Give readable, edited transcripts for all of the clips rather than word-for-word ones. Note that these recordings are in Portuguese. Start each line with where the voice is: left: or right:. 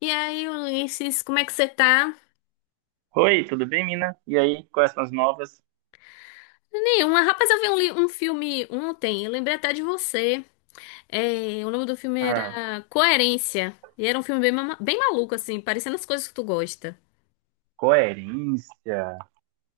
left: E aí, Ulisses, como é que você tá?
right: Oi, tudo bem, Mina? E aí, quais são as novas?
left: Nenhuma. Rapaz, eu vi um, li- um filme ontem, eu lembrei até de você. É, o nome do filme
right: Ah,
left: era Coerência. E era um filme bem maluco, assim, parecendo as coisas que tu gosta.
right: coerência.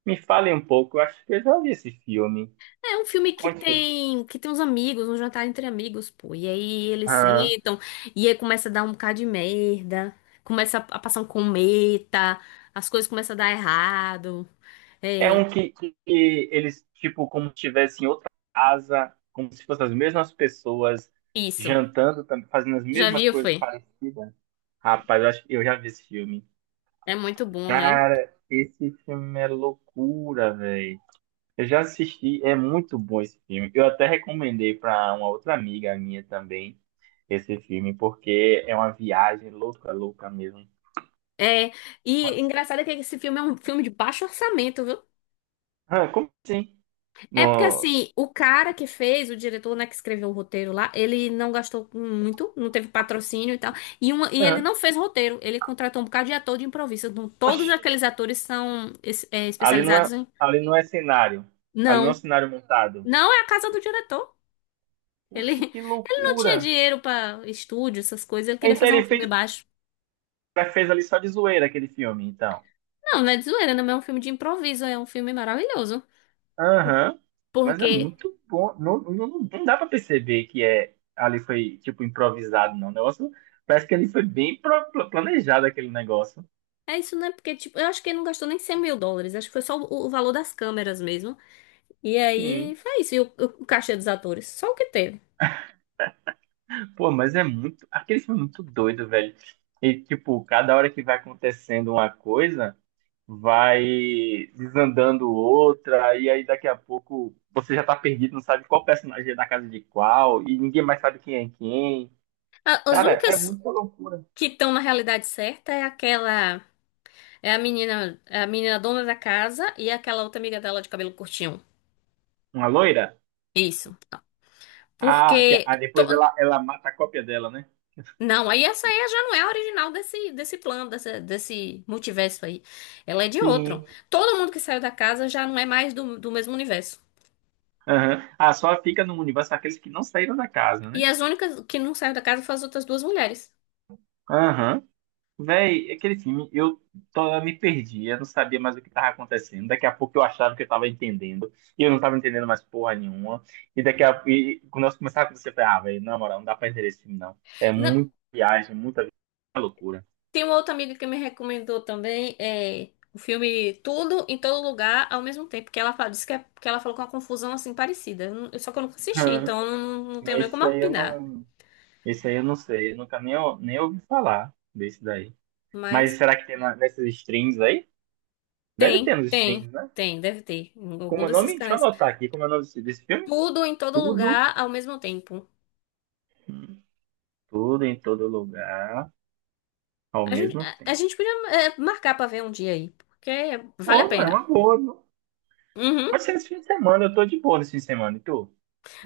right: Me fale um pouco, eu acho que eu já vi esse filme.
left: É um filme que
right: Conte.
left: tem que tem uns amigos, um jantar entre amigos, pô. E aí eles
right: Ah,
left: sentam, e aí começa a dar um bocado de merda, começa a passar um cometa, as coisas começam a dar errado.
right: é
left: É,
right: um que eles, tipo, como se estivessem em outra casa, como se fossem as mesmas pessoas,
left: isso.
right: jantando, fazendo as
left: Já
right: mesmas
left: viu,
right: coisas
left: foi?
right: parecidas. Rapaz, eu acho que eu já vi esse filme.
left: É muito bom, né?
right: Cara, esse filme é loucura, velho. Eu já assisti, é muito bom esse filme. Eu até recomendei para uma outra amiga minha também esse filme, porque é uma viagem louca, louca mesmo.
left: É, e engraçado é que esse filme é um filme de baixo orçamento, viu?
right: Ah, como assim?
left: É porque
right: No...
left: assim, o cara que fez, o diretor, né, que escreveu o roteiro lá, ele não gastou muito, não teve patrocínio e tal, e ele
right: Ah,
left: não fez roteiro, ele contratou um bocado de ator de improviso, então todos
right: oxe,
left: aqueles atores são
right: ali não
left: especializados
right: é,
left: em...
right: ali não é cenário. Ali não é um
left: Não,
right: cenário montado.
left: não é a casa do diretor, ele,
right: Oxe, que
left: ele não tinha
right: loucura!
left: dinheiro pra estúdio, essas coisas, ele queria
right: Então
left: fazer um
right: ele
left: filme baixo.
right: fez ali só de zoeira aquele filme, então.
left: Não, não é de zoeira, não é um filme de improviso, é um filme maravilhoso,
right: Aham. Mas é
left: porque...
right: muito bom. Não, não dá pra perceber que é ali foi tipo improvisado, não. O negócio parece que ali foi bem planejado aquele negócio.
left: É isso, né? Porque, tipo, eu acho que ele não gastou nem US$ 100.000. Acho que foi só o valor das câmeras mesmo. E aí,
right: Sim.
left: foi isso. E o cachê dos atores. Só o que teve.
right: Pô, mas é muito. Aquele filme é muito doido, velho. E tipo, cada hora que vai acontecendo uma coisa, vai desandando outra, e aí daqui a pouco você já tá perdido, não sabe qual personagem é da casa de qual, e ninguém mais sabe quem é quem.
left: A- as
right: Cara, é
left: únicas
right: muita loucura.
left: que estão na realidade certa é aquela... é a menina dona da casa e aquela outra amiga dela de cabelo curtinho.
right: Uma loira?
left: Isso. Porque...
right: Ah, depois
left: to-
right: ela mata a cópia dela, né?
left: Não, aí essa aí já não é a original desse plano, desse multiverso aí. Ela é de outro.
right: Sim.
left: Todo mundo que saiu da casa já não é mais do mesmo universo.
right: Aham. Ah, só fica no universo aqueles que não saíram da casa, né?
left: E as únicas que não saíram da casa foram as outras duas mulheres.
right: Aham. Véi, tô, eu me perdi, eu não sabia mais o que tava acontecendo. Daqui a pouco eu achava que eu tava entendendo, e eu não tava entendendo mais porra nenhuma. Quando nós começava a acontecer, eu falei, ah, velho, na moral, não dá pra entender esse filme, não. É
left: Na-
right: muita viagem, muita loucura.
left: tem uma outra amiga que me recomendou também o filme Tudo em Todo Lugar ao mesmo tempo, que disse que, que ela falou com uma confusão assim parecida. Eu não- Só que eu nunca assisti,
right: Aham.
left: então eu não tenho
right: Mas
left: nem como opinar.
right: isso aí eu não sei, eu nunca nem, nem ouvi falar desse daí. Mas
left: Mas
right: será que tem nessas streams aí? Deve ter
left: tem,
right: nos
left: tem,
right: streams, né?
left: tem, deve ter. Em
right: Como
left: algum
right: é o
left: desses
right: nome? Deixa eu
left: canais.
right: anotar aqui como é o nome desse filme.
left: Tudo em Todo
right: Tudo,
left: Lugar ao mesmo tempo.
right: tudo em todo lugar, ao
left: A gente,
right: mesmo
left: a, a
right: tempo.
left: gente podia marcar pra ver um dia aí, porque
right: Pô,
left: vale a
right: mano, é uma
left: pena.
right: boa. Viu?
left: Uhum,
right: Pode ser esse fim de semana, eu tô de boa nesse fim de semana. E tu?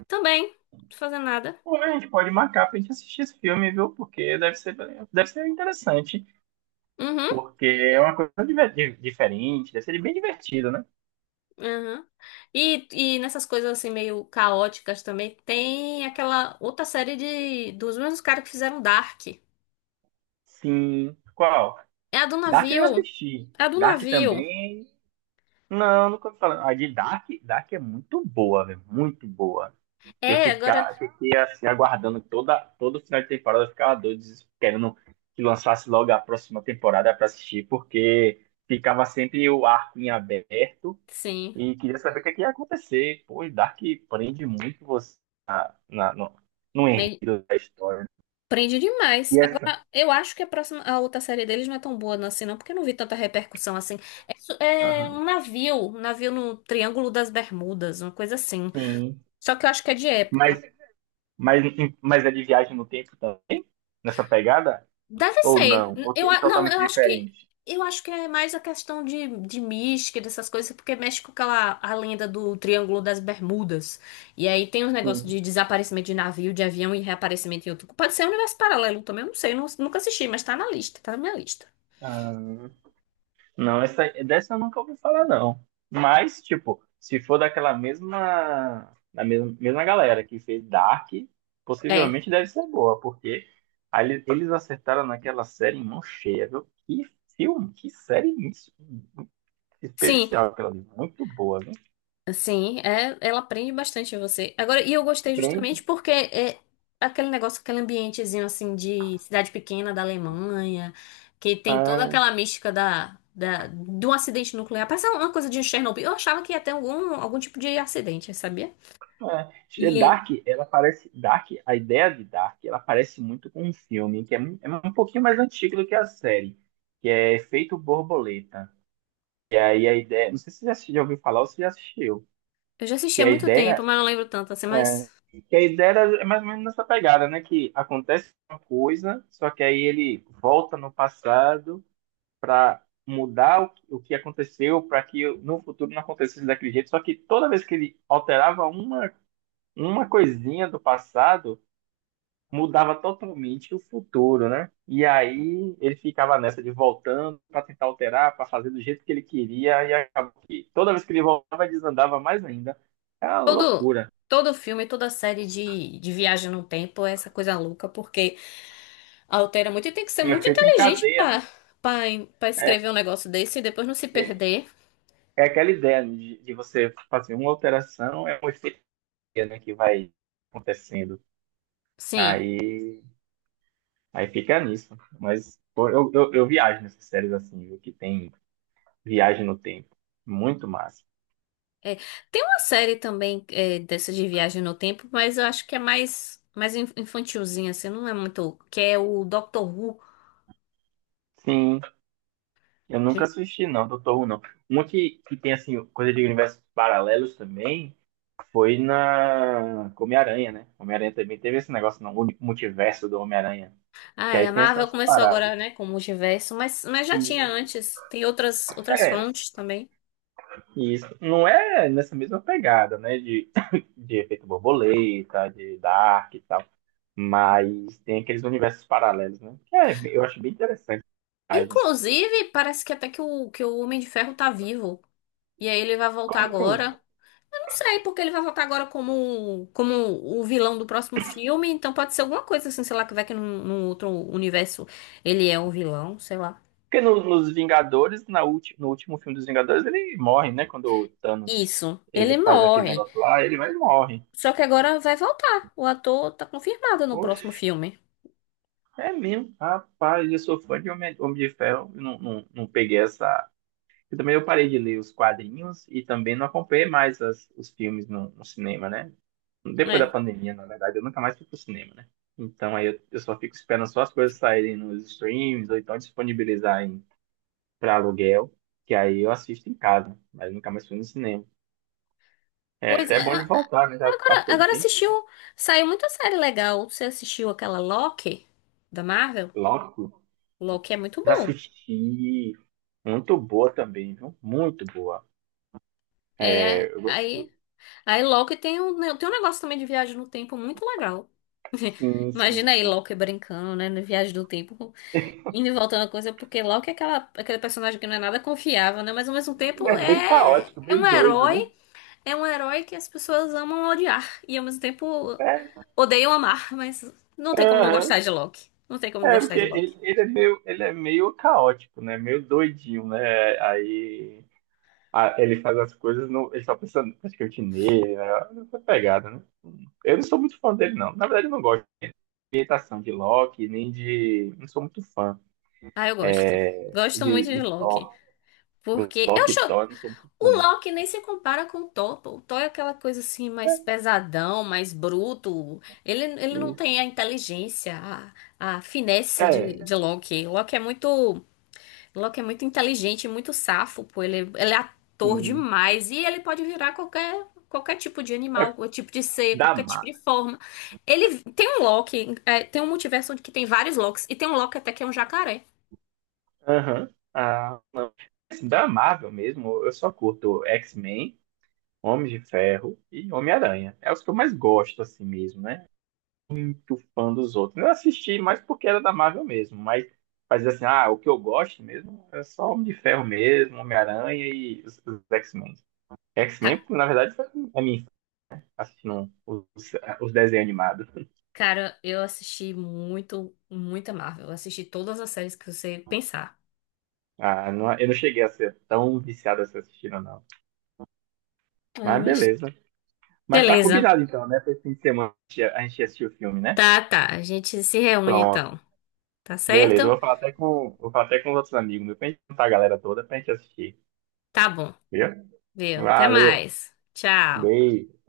left: também, não tô fazendo nada.
right: Pô, a gente pode marcar pra gente assistir esse filme, viu? Porque deve deve ser interessante.
left: Uhum.
right: Porque é uma coisa diferente, deve ser bem divertido, né?
left: Aham. E nessas coisas assim meio caóticas também, tem aquela outra série de dos mesmos caras que fizeram Dark.
right: Sim. Qual?
left: É a do
right: Dark eu
left: navio.
right: assisti.
left: É a do
right: Dark
left: navio.
right: também. Não, nunca ouvi falar. A de Dark é muito boa, velho. Muito boa.
left: É, agora
right: Fiquei assim, aguardando todo final de temporada, eu ficava doido, querendo que lançasse logo a próxima temporada pra assistir, porque ficava sempre o arco em aberto
left: sim.
right: e queria saber o que, é que ia acontecer. Pô, e Dark prende muito você na, no, no
left: Bem,
right: enredo da história.
left: prende demais.
right: E essa?
left: Agora, eu acho que a outra série deles não é tão boa não, assim, não, porque eu não vi tanta repercussão assim. É, é
right: Aham.
left: um navio no Triângulo das Bermudas, uma coisa assim.
right: Sim.
left: Só que eu acho que é de época.
right: Mas, mas, mas é de viagem no tempo também, nessa pegada?
left: Deve
right: Ou
left: ser.
right: não? Ou é
left: Não,
right: totalmente
left: eu acho que
right: diferente?
left: eu acho que é mais a questão de mística, dessas coisas, porque mexe com aquela a lenda do Triângulo das Bermudas. E aí tem os negócios
right: Sim.
left: de desaparecimento de navio, de avião e reaparecimento em outro. Pode ser um universo paralelo também, eu não sei, nunca assisti, mas tá na lista, tá na minha lista.
right: Ah, não, essa, dessa eu nunca ouvi falar, não. Mas, tipo, se for daquela mesma, da mesma, mesma galera que fez Dark,
left: É.
right: possivelmente deve ser boa, porque aí eles acertaram naquela série em mão cheia, viu? Que série
left: Sim,
right: especial aquela ali, muito boa, viu?
left: Sim, é, ela aprende bastante você. Agora, e eu gostei
right: Prende.
left: justamente porque é aquele negócio, aquele ambientezinho assim de cidade pequena da Alemanha, que tem toda aquela mística do acidente nuclear. Parece uma coisa de um Chernobyl. Eu achava que ia ter algum tipo de acidente, sabia?
right: É,
left: E é,
right: Dark, ela parece. Dark, a ideia de Dark, ela parece muito com um filme que é, é um pouquinho mais antigo do que a série, que é Efeito Borboleta. Aí a ideia. Não sei se você já ouviu falar ou se já assistiu.
left: eu já assisti
right: Que
left: há
right: a
left: muito
right: ideia.
left: tempo, mas não lembro tanto assim,
right: É,
left: mas
right: que a ideia é mais ou menos nessa pegada, né? Que acontece uma coisa, só que aí ele volta no passado para mudar o que aconteceu para que no futuro não acontecesse daquele jeito. Só que toda vez que ele alterava uma coisinha do passado mudava totalmente o futuro, né? E aí ele ficava nessa de voltando para tentar alterar, para fazer do jeito que ele queria e acabou que toda vez que ele voltava desandava mais ainda. É uma
left: todo,
right: loucura.
left: todo filme, toda série de viagem no tempo é essa coisa louca, porque altera muito e tem que ser
right: Um
left: muito
right: efeito em
left: inteligente
right: cadeia,
left: pra
right: né?
left: para
right: É,
left: escrever um negócio desse e depois não se
right: é
left: perder.
right: é aquela ideia de você fazer uma alteração, é um efeito, né, que vai acontecendo.
left: Sim.
right: Aí, aí fica nisso. Mas pô, eu viajo nessas séries assim, viu? Que tem viagem no tempo. Muito massa.
left: É. Tem uma série também dessa de viagem no tempo, mas eu acho que é mais infantilzinha, assim, não é muito. Que é o Doctor Who.
right: Sim, eu nunca assisti, não, Doutor Who, não. Uma que tem, assim, coisa de universos paralelos também foi na Homem-Aranha, né? Homem-Aranha também teve esse negócio não o único multiverso do Homem-Aranha.
left: Ah,
right: Que
left: é,
right: aí
left: a
right: tem
left: Marvel
right: essas
left: começou
right: paradas.
left: agora, né, com o multiverso, mas já tinha
right: E,
left: antes. Tem outras
right: é,
left: fontes também.
right: isso. Não é nessa mesma pegada, né? De, de efeito borboleta, de Dark e tal. Mas tem aqueles universos paralelos, né? Que é, eu acho bem interessante.
left: Inclusive, parece que até que o Homem de Ferro tá vivo. E aí ele vai voltar
right: Como assim?
left: agora. Não sei, porque ele vai voltar agora como o vilão do próximo filme, então pode ser alguma coisa assim, sei lá, que vai que num outro universo ele é um vilão, sei lá.
right: Porque nos Vingadores, na no último filme dos Vingadores, ele morre, né? Quando o Thanos
left: Isso, ele
right: ele faz aquele
left: morre.
right: negócio lá, ele vai e morre.
left: Só que agora vai voltar. O ator tá confirmado no
right: Poxa,
left: próximo filme.
right: é mesmo. Rapaz, eu sou fã de Homem, Homem de Ferro. Eu não peguei essa. Eu também eu parei de ler os quadrinhos e também não acompanhei mais os filmes no cinema, né? Depois da
left: É.
right: pandemia, na verdade, eu nunca mais fui pro cinema, né? Então aí eu só fico esperando só as coisas saírem nos streams ou então disponibilizarem para aluguel, que aí eu assisto em casa, mas nunca mais fui no cinema. É
left: Pois é.
right: até bom de
left: a-
right: voltar, né? Já
left: Agora,
right: passou um
left: agora
right: tempo.
left: assistiu. Saiu muita série legal. Você assistiu aquela Loki da Marvel?
right: Lógico,
left: Loki é muito
right: já
left: bom.
right: assisti. Muito boa também, viu? Muito boa.
left: É,
right: É, eu
left: aí,
right: gostei.
left: aí Loki tem um, né, tem um negócio também de viagem no tempo muito legal.
right: Sim, sim.
left: Imagina aí Loki brincando, né, no Viagem do Tempo, indo e voltando a coisa, porque Loki é aquela, aquele personagem que não é nada confiável, né, mas ao mesmo
right: E
left: tempo
right: é bem
left: é,
right: caótico,
left: é
right: bem
left: um
right: doido, né?
left: herói, é um herói que as pessoas amam odiar, e ao mesmo tempo
right: É,
left: odeiam amar, mas não tem como não
right: aham.
left: gostar de Loki, não tem como não
right: É,
left: gostar
right: porque
left: de Loki.
right: ele é meio caótico, né? Meio doidinho, né? Aí ele faz as coisas, no, ele tá pensando praticamente nele, né? Essa pegada, né? Eu não sou muito fã dele, não. Na verdade, eu não gosto de imitação de Loki, nem de. Não sou muito fã
left: Ah, eu gosto, gosto muito de
right: de
left: Loki,
right: Thor. No
left: porque eu choro.
right: lockdown, não
left: O
right: funciona.
left: Loki nem se compara com o Thor. Pô. O Thor é aquela coisa assim, mais pesadão, mais bruto. Ele não tem a inteligência, a finesse
right: É,
left: de Loki. Loki é muito inteligente, muito safo, pô. Ele é ator
right: sim.
left: demais e ele pode virar qualquer tipo de
right: É
left: animal, qualquer tipo de ser,
right: da
left: qualquer tipo de
right: Marvel.
left: forma. Ele tem um Loki, é, tem um multiverso onde que tem vários Lokis e tem um Loki até que é um jacaré.
right: Aham. Ah, não. Assim, da Marvel mesmo, eu só curto X-Men, Homem de Ferro e Homem-Aranha. É os que eu mais gosto, assim mesmo, né? Muito fã dos outros. Eu assisti mais porque era da Marvel mesmo, mas assim, ah, o que eu gosto mesmo é só Homem de Ferro mesmo, Homem-Aranha e os X-Men. X-Men, na verdade, foi a mim assistindo os desenhos animados.
left: Cara, eu assisti muito, muita Marvel. Eu assisti todas as séries que você pensar.
right: Ah, eu não cheguei a ser tão viciado assim assistindo, não.
left: Ah,
right: Mas
left: mas
right: beleza. Mas tá
left: Beleza.
right: combinado então, né? Pra esse fim de semana a gente assistir o filme, né?
left: Tá, tá. A gente se reúne
right: Pronto.
left: então. Tá
right: Beleza. Eu
left: certo?
right: vou falar até com, vou falar até com os outros amigos, meu, pra gente juntar a galera toda pra gente assistir.
left: Tá bom.
right: Viu?
left: Viu? Até
right: Valeu.
left: mais. Tchau.
right: Beijo.